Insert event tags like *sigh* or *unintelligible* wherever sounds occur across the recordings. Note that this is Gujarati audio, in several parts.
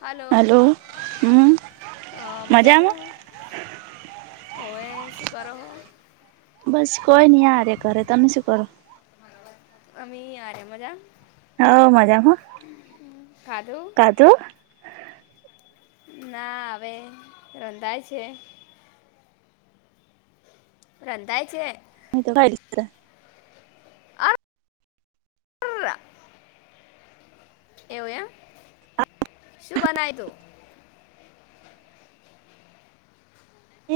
હલો હમ હા મજામાં? હોવે શું કરો હો? બસ કઈ નહીં આ રયા ઘરે. તમે શું કરો? અમે આ રયા મજા હોવ મજામાં હહ. ખાધું? ખાધું? ના હવે રંધાય છે. રંધાય છે? મેં તો ખઈ *inaudible* અર એવું એમ? શું બનાયું તું?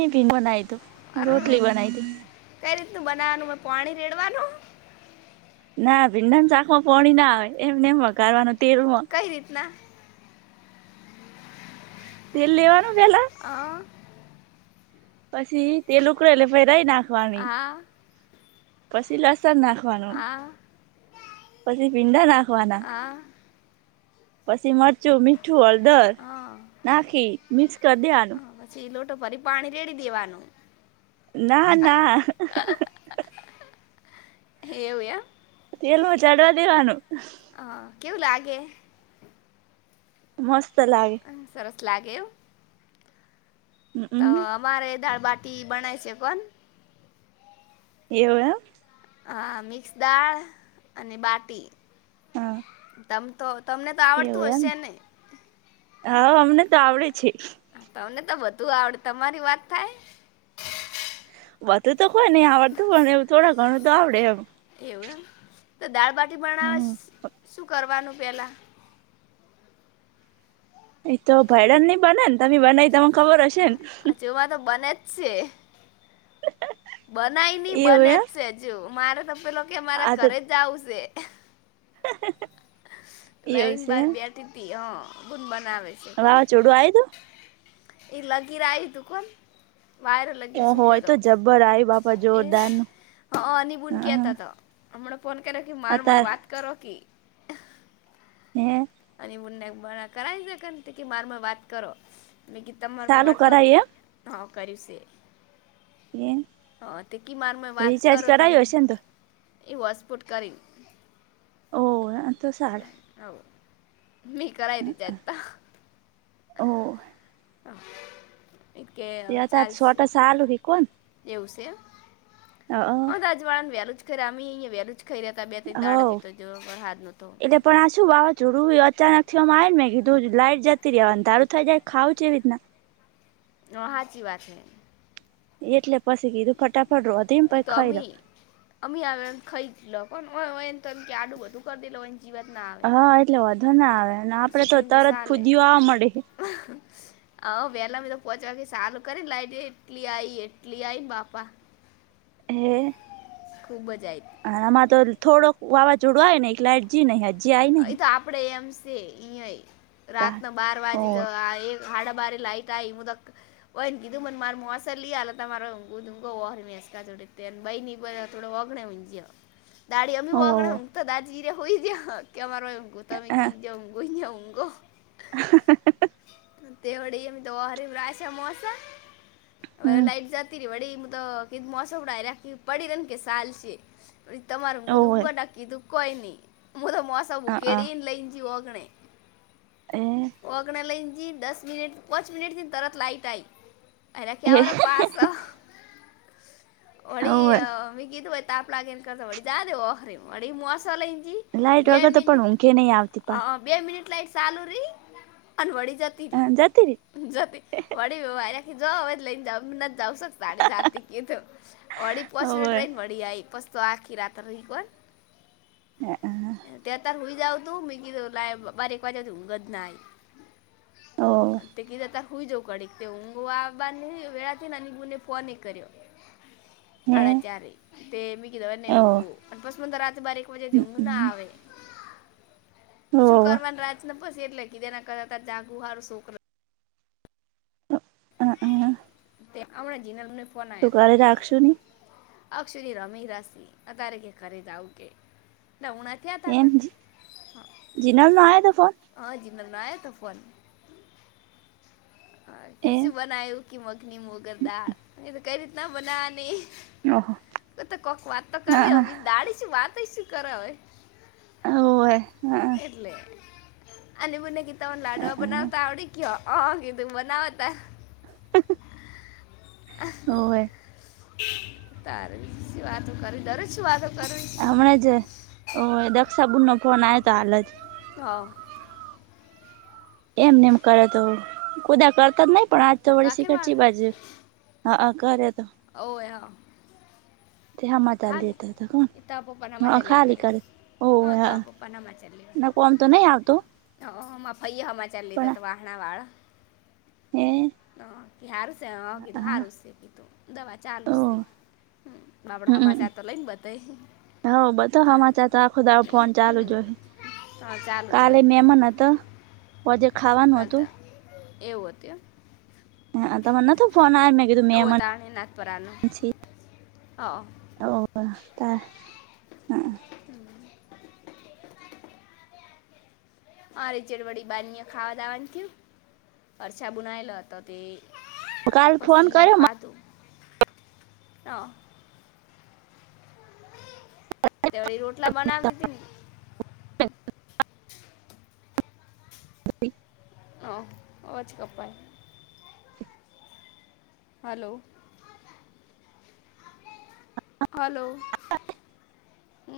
એભી બનાયુ તું, અર રોટલી બનાઈતી. કઈ રીતનું બનાવાનું એમાં પાણી રેડવાનું? ના ભીંડાનું શાકમાં પોણી ના આવે એમને એમ વધારવાનું તેલમાં. કઈ રીતના? તેલ લેવાનું પેલા. હહ પસી તેલ ઉકડે એટલે પછી રઈ નાખવાની, આ પસી લસણ નાખવા વાનું, આ પછી ભીંડા નાખવાના. આ પછી મરચું, મીઠું, હળદર અ નાખી મિક્સ કર અ, દેવાનું. પછી લોટો ભરી પાણી રેડી દેવાનું. ના ના. એવું એમ? તેલમાં ચડવા દેવાનું. અ કેવું લાગે? મસ્ત લાગે. અ, સરસ લાગે એમ. તો હમ અમારે દાળ બાટી બનાય છે પણ એવું એમ? હા મિક્સ દાળ અને બાટી. હા. તમ તો તમને તો આવડતું હશે ને? હાવ અમને તો આવડે છે. તમને તો બધુ આવડે તમારી વાત થાય. બધુ તો કોઈ નહી આવડતું પણ એવું થોડું ઘણું તો આવડે એમ. એવું એમ તો દાળબાટી બનાવા હમ શું કરવાનું પેલા. એતો ભયરન *unintelligible* નહી બને ને તમે બનાવી તને ખબર હશે ને. તેવા તો બને જ છે. બનાય નઈ એવું બને જ એમ છે જો મારે તો પેલો કે મારા ઘરે જાવું છે. હ *inaudible* લાઈન બાર બેઠી હતી હ બુન બનાવે વાવાઝોડું આયુ એ લાગર કોન *unintelligible* વાયર લ તું ઓહો એ તો સુૂટેો જબ્બર આયુ બાપા એ જોરદાર નું હ નિબૂનકી હા હતા તો હમણાં ફોન કર્યો કે માર મ અત્યારે વાત કરો કે હમ અને મુડા બ કરાય ના મારમાં વાત કરો મે તમાર મે ચાલુ વાત કરું કરાય હા કર્યું છે એમ હા તે કિમારમાં એ વાત રિચાર્જ કરો કરાયું તમે હશે ને તો એવા સ્પોટ કરી ઓ તો સાડ હ બ કરરા એ રીતે અ હતા ઓ હા તે આ સ્ોટાસ આાલું હે કોણ એવું છે હ હ વાળા ને વેલું જ ખ અ અયા વેલ જ ખ રહ્યા હતા બે ત દાડ હવ તો જોરા ન તો એટલે પણ આ શું વાવાઝોડું અચાનક થીમાં આવે ને કીધું લાઈટ જતી રહે અને દારું થઈ જાય ખાવું છે એવી રીતના વાાચી વાત છેૈ એટલે પછી કીધું ફટાફટ ર હતીમ એ પછ તો ખાઈ રહ અમી અમી આવે એમ ખાઈ જ લો એને તો એમ કે આડુંધું કરી દે લો ક વાત ના આવે હા એટલે વધો ના આવે આપડે તો સિટીમાં તરત ચાલે ફુદીું આ મળે હ વહેલા તો પોહોચવા સારું કરી લાઈટ એટલી આ એટલી આને બાપા હે ખૂબ જ આવી આમાં તો થોડોક વાવાઝોડવાય નેલાટ જી નહી હજી આ અ તો આપડે એમ છે અ તાર રાતના બાર વાગે હોવે એક હાડ બારી લઈતાાય મુદક બ કીધું મને માર મોસ લાલ હતા મારેુુંકા જોડ બ ની તોો વાગણણેઈીએ *inaudible* દાડી અમી હોગ હોવે હમ તો દાદીરે હોઈય ગયા કે અમાર તમે કી જ કોઈજઊંગો હા તેવડ મ તો ઓ હરીમ રા છે મોસા હમ લઇટ જ ડી મબ મોસડા પડીને કેસાલ છે હોવે તમારુંગટકી દુઃખ હો ન મુું તો સું અ કેે અ લઈનજી ઓોગણે એ ઓગણ લઈની દસ મિનિટ પાંચ મિનિટથીને તરત લાઈટ આવી. એ એનાકાવરાપ આસ વળડી હોવે મી કીધું હોય તાપ લાગેન કરતા વળડી જા દેવ ઓખરી વડી મોસલ એજી. લાઈટ વગર તો પણ ઊંઘે નહીં આવતી પાસ બે મિનિટ લાઈટ ચાલુ રી અને વળી જતી પાછી જતી રી રહી જતી વ ખી જવા લઈને જ નથી જાવકતાાતી ક વળી પહોચીને હોવે ટ્રેન મળ. ડી આઈ કસ્તો આખી રાત રહી ગલ. હ. તતાર હોઈ જાઉ તું મી લ બારીક વાજ્યા ધુગત ના. તે કી જ. હોઈ જાઉં કડીક તે હું આ બાર વેળાથી ને બને ફોન એક કર્યો. હે સાાડા ચ્યારે તે મી કીધવા હોવે નેંગું અને પસ મ તો રાત બારી એક વાજ્યાથી ના આવે. શું હોવે કરવાની રાજને પછ એટલે કીધેના કરતા જાગુહાર છોકરા. તો. તે આવના જના. સકાલે રાખશું. અ સુધી રમી રાસી અત્યારે કે ખરીદ આવ કે ઉણા. થયા તા એમ કર જ જીનામાં આયા તો ફોન. હા, જીમમાં આયો તો ફોન. હા, એ કેસી બનાઈ હોકી મખની મુગદાળ તો કઈ રીતના બનાની? ઓહો તો કોક વાત તો હા હા કરવી દાડીશ વાત શું કર હોય. હોવે હા એટલે અને બને કીતા લાડુવા બનાવતા આવડી? ક્યા આ કીધુંના વતા હ. હોવે તારે શી વાતો કરવી. દરેક શું વાતો કરવી. હમણાં જ દક્ષાબુનનો ફોન આવે તો હાલ જ હા. એમને એમ કરે તો ખુદા કરતા જ નહી પણ આજ તો વળ શખર છે કાકરવાળા બાજુ હા, ઘરે એ તો *unintelligible* તે હમા ચાલી ખાલી દેતા હતા. એ તો કોણ હ પપ્પાનામાં ચાલ્યા ખાલી કરીશ કરે. ઓ હા હ તો ના કો આમ તો નહી આવતો? હ હમાં ફૈયા હમા ચાલીત તો વાહણા વાળ એ હ હારું છે હ, કીધું હા સારું છે. કીધું દવા ચાલુ ઓ છે. હ બ આપડાા હમાચાર તો લઈને બતા હ બધો હમાચા તો આખો દો ફોન ચાલુ હમ, જોશે. હા ચાલુ તો કાલે હોય ને તારે મેમન હતો. પજે હા, ખાવાનું કાલ હતું. તો એવું હતું? તમને નતો ફોન આવ્યો મેં કીધું ઓ મહેમાન તણે નાથપરાનું છે હ ત હમ. અરે ચડવડી બાની ખાવા દાવાનું થયું, અરછા. બુનાયલા હતો તે કાલે પછી ફોન કર્યો *unintelligible* હ. તે વળી રોટલા બનાવી દીધીને *unintelligible* હ, અવાજ ક્પાઈ. હલો. હલો.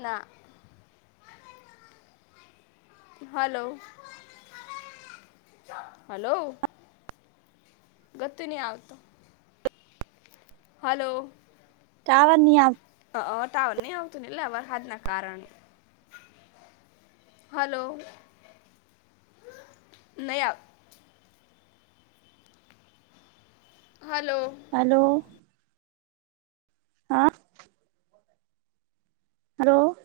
ના. Hello hello. ગતિ નહીં આવતો. હલો. ટાવર નહી આવતું. હ ટાવર નહી આવતું ને એટલે વરહાદ કારણ હાલ. નયા હલો. હલો. હા. હલો.